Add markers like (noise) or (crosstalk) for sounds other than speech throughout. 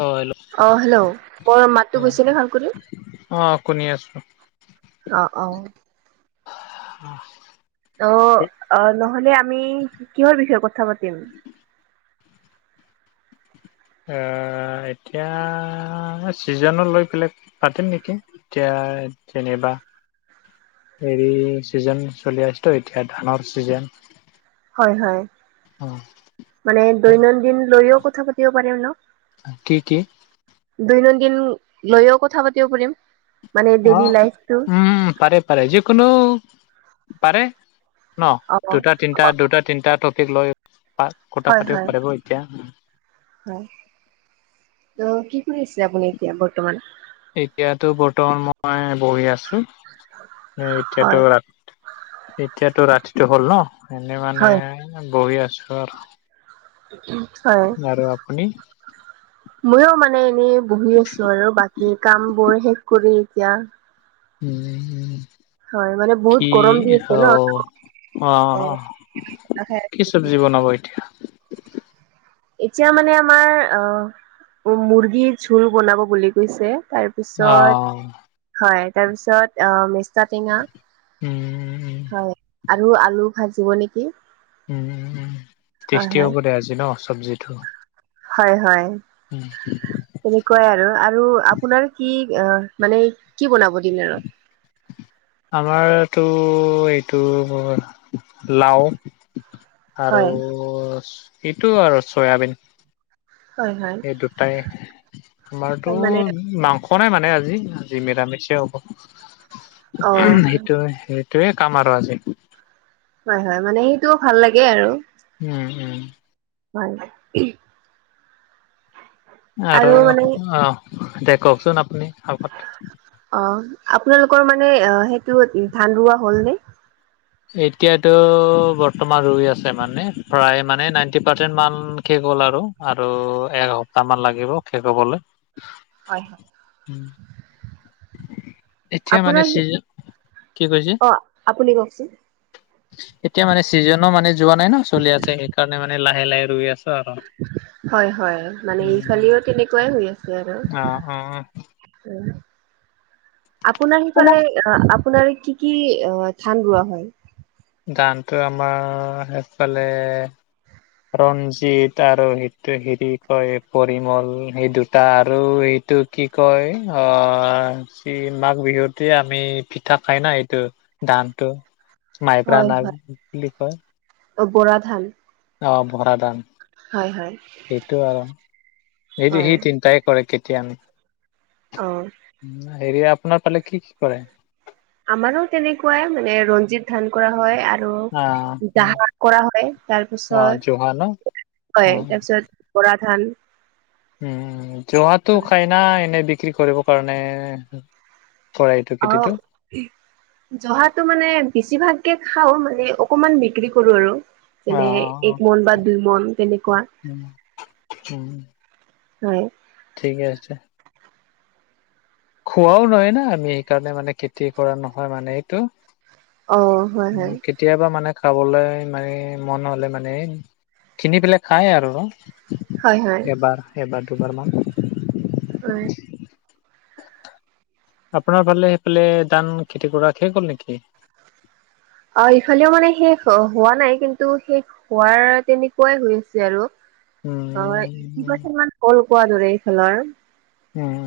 অ hello অ hello? মোৰ অ মাতো গৈছে নে ভাল কৰি? অ শুনি আছো। অ অ (unintelligible) অ অ নহলে আমি কিহৰ বিষয়ে কথা পাতিম অ এতিয়া ছিজনক লৈ পেলাই পাতিম নেকি এতিয়া যেনেবা হেৰি ছিজন চলি আছে ত এতিয়া ধানৰ ছিজন হয় হয় অ মানে দৈনন্দিন লৈও কথা পাতিব পাৰিম ন কি কি দৈনন্দিন লৈও কথা পাতিব পাৰিম মানে অ ডেইলি লাইফটো উম পাৰে পাৰে যিকোনো পাৰে ন অ অ দুটা তিনিটা দুটা তিনটা ট্ৰপিক লৈ পা কথা হয় হয় পাতিব পাৰিব এতিয়া হয় ত কি কৰি আছে আপুনি এতিয়া বৰ্তমান এতিয়াতো বৰ্তমান মই বহি আছো এ হয় এতিয়াতো ৰা এতিয়াতো ৰাতিটো হ'ল ন এনেই মানে হয় বহি আছো আৰু উম হয় আৰু আপুনি ময়ো মানে এনেই বহি আছো আৰু বাকী কামবোৰ শেষ কৰি এতিয়া উম হয় মানে বহুত কি গৰম দি আছে অ ন। অ অ কি চব্জি বনাবই এতিয়া মানে আমাৰ অ মুৰ্গীৰ ঝোল বনাব বুলি কৈছে তাৰ অ পিছত হয় তাৰপিছত আ মেচটা টেঙা উম হয় আৰু আলু ভাজিব নেকি উম হয় টেষ্টি হয় হ'ব দে আজি ন চব্জিটো হয় হয় উম তেনেকোৱাই আৰু আৰু আপোনাৰ কি অ মানে কি বনাব দিনাৰত (inaudible) আমাৰতো এইটো লাও আৰু হয় এইটো আৰু চয়াবিন হয় হয় এই দুটাই আমাৰতো মানে মাংস নাই মানে আজি আজি নিৰামিষে হ'ব অ উম সেইটো সেই টোৱে কাম আৰু আজি, হয় হয় মানে সেইটোও ভাল লাগে আৰু উম উম ভাল উম আৰু অ দে কওকচোন আপুনি আগত অ আপোনালোকৰ মানে অ সেইটো ধান ৰোৱা হল নে এতিয়াতো বৰ্তমান ৰুই আছে মানে প্ৰায় মানে নাইনটি পাৰ্চেন্ট মাল শেষ হ'ল আৰু আৰু এসপ্তাহ মান লাগিব শেষ হবলে হয় উম আপোনাৰ সেই কৈছে অ আপুনি কওকচোন এতিয়া মানে ছিজনো মানে যোৱা নাই ন চলি আছে সেইকাৰণে মানে লাহে লাহে ৰুই আছে হয় হয় মানে এইফালেও উম তেনেকোৱাই হৈ আছে আৰু অ অ উম আপোনাৰ সিফালে অ আপোনাৰ কি কি অ ধান ৰোৱা হয় জানটো আমাৰ সেইফালে, ৰঞ্জিত আৰু সেইটো হেৰি কয় পৰিমল সেই দুটা আৰু সেইটোত কি কয় অ সি মাঘ বিহুতে আমি পিঠা খাই না এইটো দানটো মাইব্ৰা হয় নাম হয়। বুলি কয় অ বৰা ধান। অ বৰা ধান, হয় হয়। সেইটো আৰু হয় সে-সেই তিনটাই কৰে কেতিয়া আমি অ। উ হেৰি আপোনাৰ পালে কি কি কৰে? আমাৰো তেনেকুৱা মানে ৰঞ্জিত ধান কৰা হয়, আ আহ আৰু দাহ কৰা হয়। অ জহা ন তাৰপিছত, অ হয় তাৰপিছত বৰা ধান উম, জহাটো হয়। খায় না এনেই বিক্ৰী কৰিবৰ কাৰণে। কৰে এইটো আও। খেতিটো জহাটো মানে বেছিভাগকে খাও মানে অকমান বিক্ৰী কৰো আৰু। অ যেনে অ এক মন বা দুই মন তেনেকুৱা। উম উম হয়। ঠিকে আছে। খোৱাও নহয় না আমি সেইকাৰণে মানে খেতি কৰা নহয় মানে এইটো। অ হয়, উম হয় কেতিয়াবা মানে খাবলে মানে মন হ'লে মানে কিনি পেলাই খায় আৰু। হয় হয় এবাৰ এবাৰ দুবাৰ মান। হয়। আপোনাৰ ফালে সেইফালে ধান খেতি কৰা শেষ হ'ল নেকি? অ ইফালেও মানে শেষ হোৱা নাই, কিন্তু শেষ হোৱাৰ তেনেকুৱাই হৈ আছে আৰু। অ এইটটি উম, পাৰ্চেন্ট মান হ'ল কোৱা দৰে এইফালৰ। উম।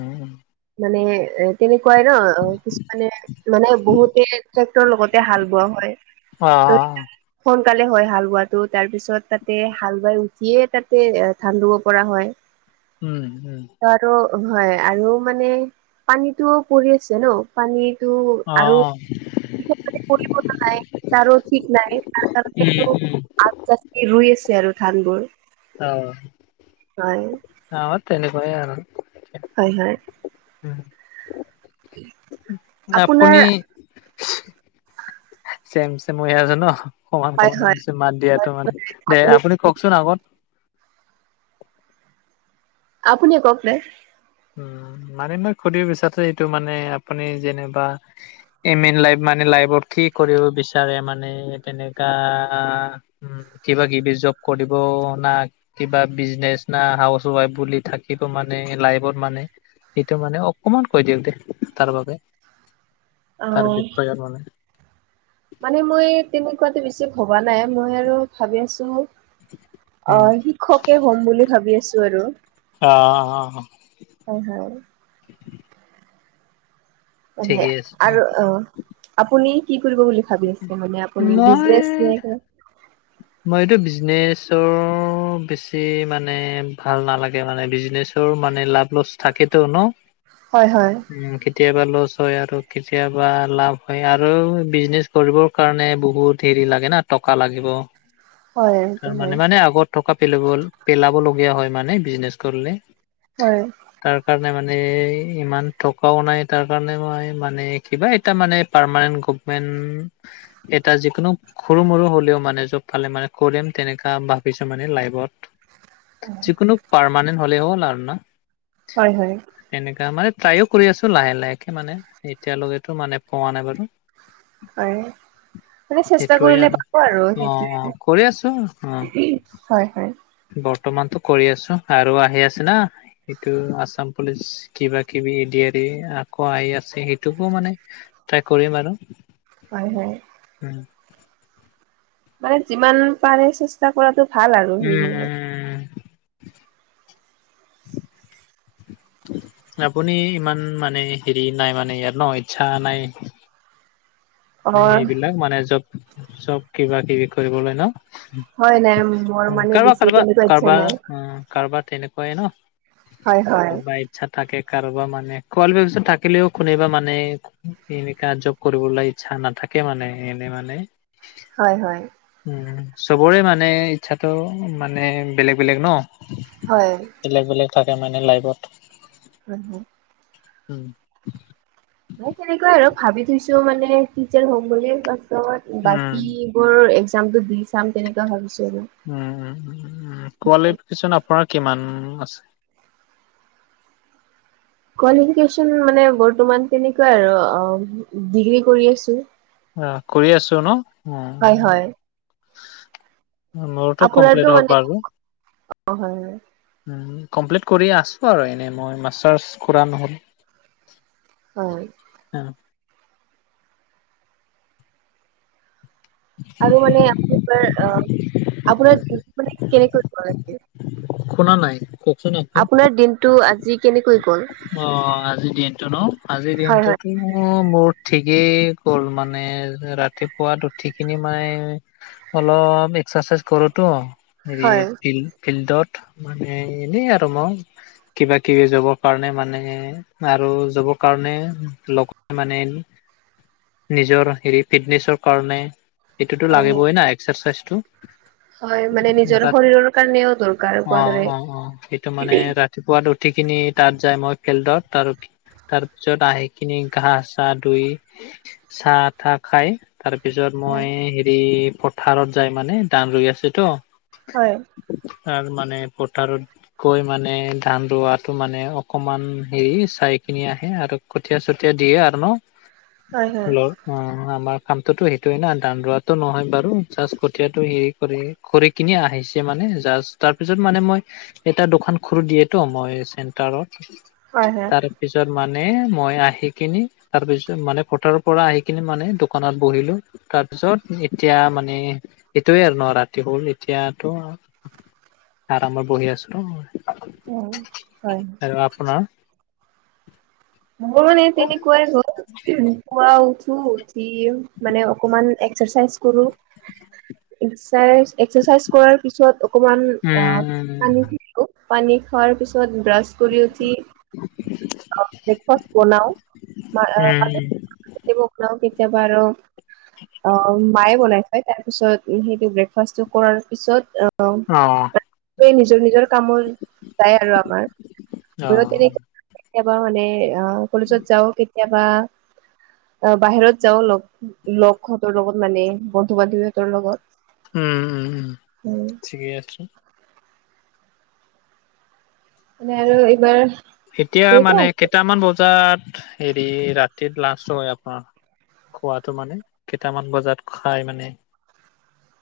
মানে এ তেনেকুৱাই ন কিছুমানে মানে বহুতে ট্ৰেক্টৰৰ লগতে হাল বোৱা হয়। অ, অ। ত সোনকালে হয় হাল বোৱাটো, তাৰ পিছত তাতে হাল বাই উঠিয়ে তাতে ধান ৰুব পৰা হয়। (inaudible) উম, উম। ত আৰু হয় আৰু মানে পানীটোও পৰি আছে ন। পানীটো অ', আৰু অ', (unintelligible) নাই তাৰো ঠিক নাই। তাৰ কাৰণে উম, আৰু উম, (unintelligible) ৰুই আছে আৰু ধানবোৰ। অ, হয়, অ তেনেকুৱাই আৰু। হয়, হয়। উম, আপোনাৰ আপুনি চেম চেম হৈ আছো ন, সমান হয়, সমান হৈ হয়, আছে মাত দিয়াটো হয়, মানে। দে আপুনি কওকচোন আগত। আপুনিয়ে কওক না। উম মানে মই সুধি বিচাৰু এইটো মানে আপুনি যেনিবা এম ইন লাইফ মানে লাইফত কি কৰিব বিচাৰে মানে তেনেকা উম কিবা কিবি জব কৰিবও না কিবা বিজনেচ না হাউচ ৱাইফ বুলি থাকিব মানে লাইফত? মানে সেইটো মানে অকমান কৈ দিয়ক দে তাৰ বাবে। তাৰ অ', বিষয় মানে। মানে মই তেনেকুৱাতো বেছি ভবা নাই। মই আৰু ভাবি আছো অ উম শিক্ষকে হম বুলি ভাবি আছো আৰু। অ অ হয়, হয়। মানে ঠিকেই আছে দিয়া আৰু অ আপুনি কি কৰিব বুলি ভাবি আছে মানে আপুনি বিজনেছ নে মই এইটো বিজনেছৰ বেছি মানে ভাল নালাগে, মানে বিজনেছ টোৰ মানে লাভ লছ থাকেটো ন? হয়, হয়, উ কে কেতিয়াবা লছ হয় আৰু কেতিয়াবা লাভ হয় আৰু বিজনেছ কৰিবৰ কাৰণে বহুত দেৰি লাগে না টকা লাগিব। হয়, এইটো তাৰ হয়, মানে মানে আগত থকা পেল পেলাব লগীয়া হয় মানে বিজনেছ কৰিলে। হয়। তাৰ কাৰণে মানে ইমান টকাও নাই। তাৰ কাৰণে মই মানে কিবা এটা মানে পাৰমানেন্ট গভমেন এটা যিকোনো সৰু মৰু হ'লেও মানে জ পালে মানে কৰিম তেনেকা ভাবিছো মানে লাইবত। যিকোনো পাৰমানেণ্ট হ'লেও (unintelligible) হয়, হয়। তেনেকা মানে ট্ৰাইও কৰি আছো লাহে লাহেকে মানে এতিয়ালৈকেতো মানে পোৱা নাই বাৰু। হয়, মানে চেষ্টা কৰিলে পাব আৰু অ সেইটোৱে। অ, কৰি আছো অ। হয়, হয়, বৰ্তমানতো কৰি আছো আৰু আহি আছে না। সেইটো আছাম পুলিচ কিবা কিবি এ ডি আৰি আকৌ আহি আছে সেইটোকো মানে ট্ৰাই কৰিম আৰু। হয়, হয়। উম। মানে যিমান পাৰে চেষ্টা কৰাটো ভাল আৰু (unintelligible) উম আপুনি ইমান মানে হেৰি নাই মানে ইয়াত ন ইচ্ছা নাই। মানে অ', সেইবিলাক মানে জব-চব কিবা-কিবি কৰিবলৈ ন? হয় নাই মোৰ মানে কাৰবাৰ বেছি কাৰবাৰ তেনেকুৱা ইচ্ছা কাৰবাৰ নাই অ কাৰবাৰ তেনেকুৱাই ন হয় হয় কোনবাই ইচ্ছা থাকে কাৰোবা মানে কোৱালিফিকেচন থাকিলেও কোনেবা মানে এনেকা জব কৰিবলৈ ইচ্ছা নাথাকে মানে এনে মানে হয়, হয়। উ চবৰে মানে ইচ্ছাটো মানে বেলেগ বেলেগ ন। হয়। বেলেগ বেলেগ থাকে মানে লাইফত। হয়, হয়। উম। মই তেনেকুৱাই আৰু ভাবি থৈছো মানে টিচাৰ হ'ম বুলি। পাছত উম, বাকী বোৰ এক্সজামটো দি চাম তেনেকুৱা ভাবিছো আৰু। উম, উম, উম। কোৱালিফিকেচন আপোনাৰ কিমান আছে? কোৱালিফিকেচন মানে বৰ্তমান তেনেকুৱাই আৰু ডিগ্ৰী কৰি আছো। অ কৰি আছো ন অ হয়, হয়। মোৰটো আপোনাৰতো কমপ্লিট হ'ল মানে বাৰু। অ হয় হয় কমপ্লিট কৰি আছো আৰু এনেই মই মাষ্টাৰছ কৰা নহ'ল। হয়। অ। আৰু মানে আপোনাৰ অ আপোনাৰ (unintelligible) মানে কেনেকৈ কৰে (unintelligible) শুনা নাই। কওকচোন আকৌ। আপোনাৰ দিনটো আজি কেনেকৈ গ'ল? অ আজিৰ দিনটো ন? আজিৰ হয় হয় দিনটোত (unintelligible) মোৰ ঠিকেই গ'ল মানে ৰাতিপুৱা উঠি খিনি মায়ে অলপ এক্সৰচাইজ কৰোতো। হেৰি হয় ফিল ফিল্ডত মানে এনেই আৰু মই কিবা কিবি জবৰ কাৰণে মানে আৰু জবৰ কাৰণে লগ মানে নিজৰ হেৰি ফিটনেচৰ কাৰণে এইটোতো হয় হয় লাগিবই না এক্সাৰচাইজটো। হয় মানে নিজৰ তাত শৰীৰৰ কাৰণেও দৰকাৰ অ কোৱা দৰে। অ অ সেইটো মানে ৰা তিপুৱাত উঠি কিনি তাত যাই মই ফিল্ডত তাৰো তাৰ পিছত আহি কিনি ঘা চা ধুই চাহ তাহ খাই তাৰপিছত হয়। মই হেৰি পথাৰত যাই মানে ধান ৰুই আছো তো? হয়। তাৰ মানে পথাৰত গৈ মানে ধান ৰোৱাটো মানে অকমান হেৰি চাইখিনি আহে আৰু কঠীয়া - চঠীয়া দিয়ে আৰু ন। হয় হয় হেল্ল'? অ আমাৰ কামটোতো সেইটোয়ে না, ধান ৰোৱাটো নহয় বাৰু জাছ কঠিয়াটো হেৰি কৰে। কৰি কিনি আহিছে মানে জাছ তাৰ পিছত মানে মই এটা দোকান খুুড়ী দিয়েতো মই চেণ্টাৰত হয় হয় তাৰ পিছত মানে মই আহি কিনি তাৰ পিছত মানে পথাৰৰ পৰা আহি কিনে মানে দোকানত বহিলো। তাৰপিছত এতিয়া মানে এইটোয়ে আৰু ন ৰাতি হল এতিয়াতো। আৰামত বহি আছো। উ হয়। আৰু আপোনাৰ? মোৰ মানে তেনেকুৱাই হ'ল, উহু পুৱা উঠো দি মানে অকণমান এক্সাৰচাইজ কৰোঁ। এক্সাইজ এক্সাৰচাইজ কৰাৰ পিছত অকমান উম, আ উম, পানী দি ৰো, পানী খোৱাৰ পিছত ব্ৰাছ কৰি উঠি অ ব্ৰেকফাষ্ট বনাও, মা আ উম, মাজত তে মোক লও কেতিয়াবা আৰু অ মায়ে বনাই খাই তাৰ। পিছত সেইটো ব্ৰেকফাষ্টটো কৰাৰ পিছত আ অ', আৰু নিজৰ -নিজৰ কামোৰ যায় আৰু আমাৰ, অ', মোৰ উম, তেনে কেতিয়াবা মানে অ কলেজত যাও কেতিয়াবা। অ বাহিৰত যাওঁ লগ লগহঁতৰ লগত মানে বন্ধু - বান্ধৱীহঁতৰ লগত। উম উম উম উম, ঠিকেই আছো। মানে আৰু এইবাৰ এতিয়া তেনেকুৱা মানে কেইটামান বজাত হেৰি ৰাতিত লাষ্ট হয় আমাৰ। খোৱাটো মানে কেইটামান বজাত খাই মানে,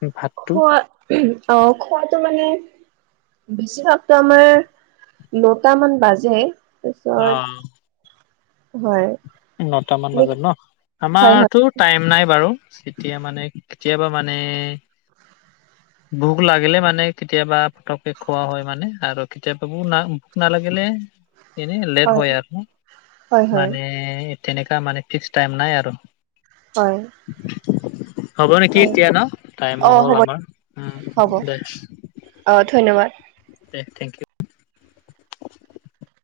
উম ভাত খোৱা উহো অ' খোৱাটো মানে বেছিভাগতো আমাৰ নটামান বাজে। তাৰ অ', পিছত হয়। নটামান বাজে ন, হয় হয় আমাৰতো টাইম নাই বাৰু তেতিয়া মানে কেতিয়াবা মানে (inaudible) ভোক লাগিলে মানে কেতিয়াবা পতককে খোৱা হয় মানে আৰু কেতিয়াবা ভোক না নালাগিলে এনেই লেট হয় আৰু হয় হয় মানে তেনেকুৱা মানে ফিক্স টাইম নাই আৰু। হয়। হ'ব নেকি এতিয়া ন টাইমো অ অ হ'ল হ'ব আমাৰ উম হ'ব দে। অ' ধন্যবাদ। দে থেংক ইউ। (inaudible)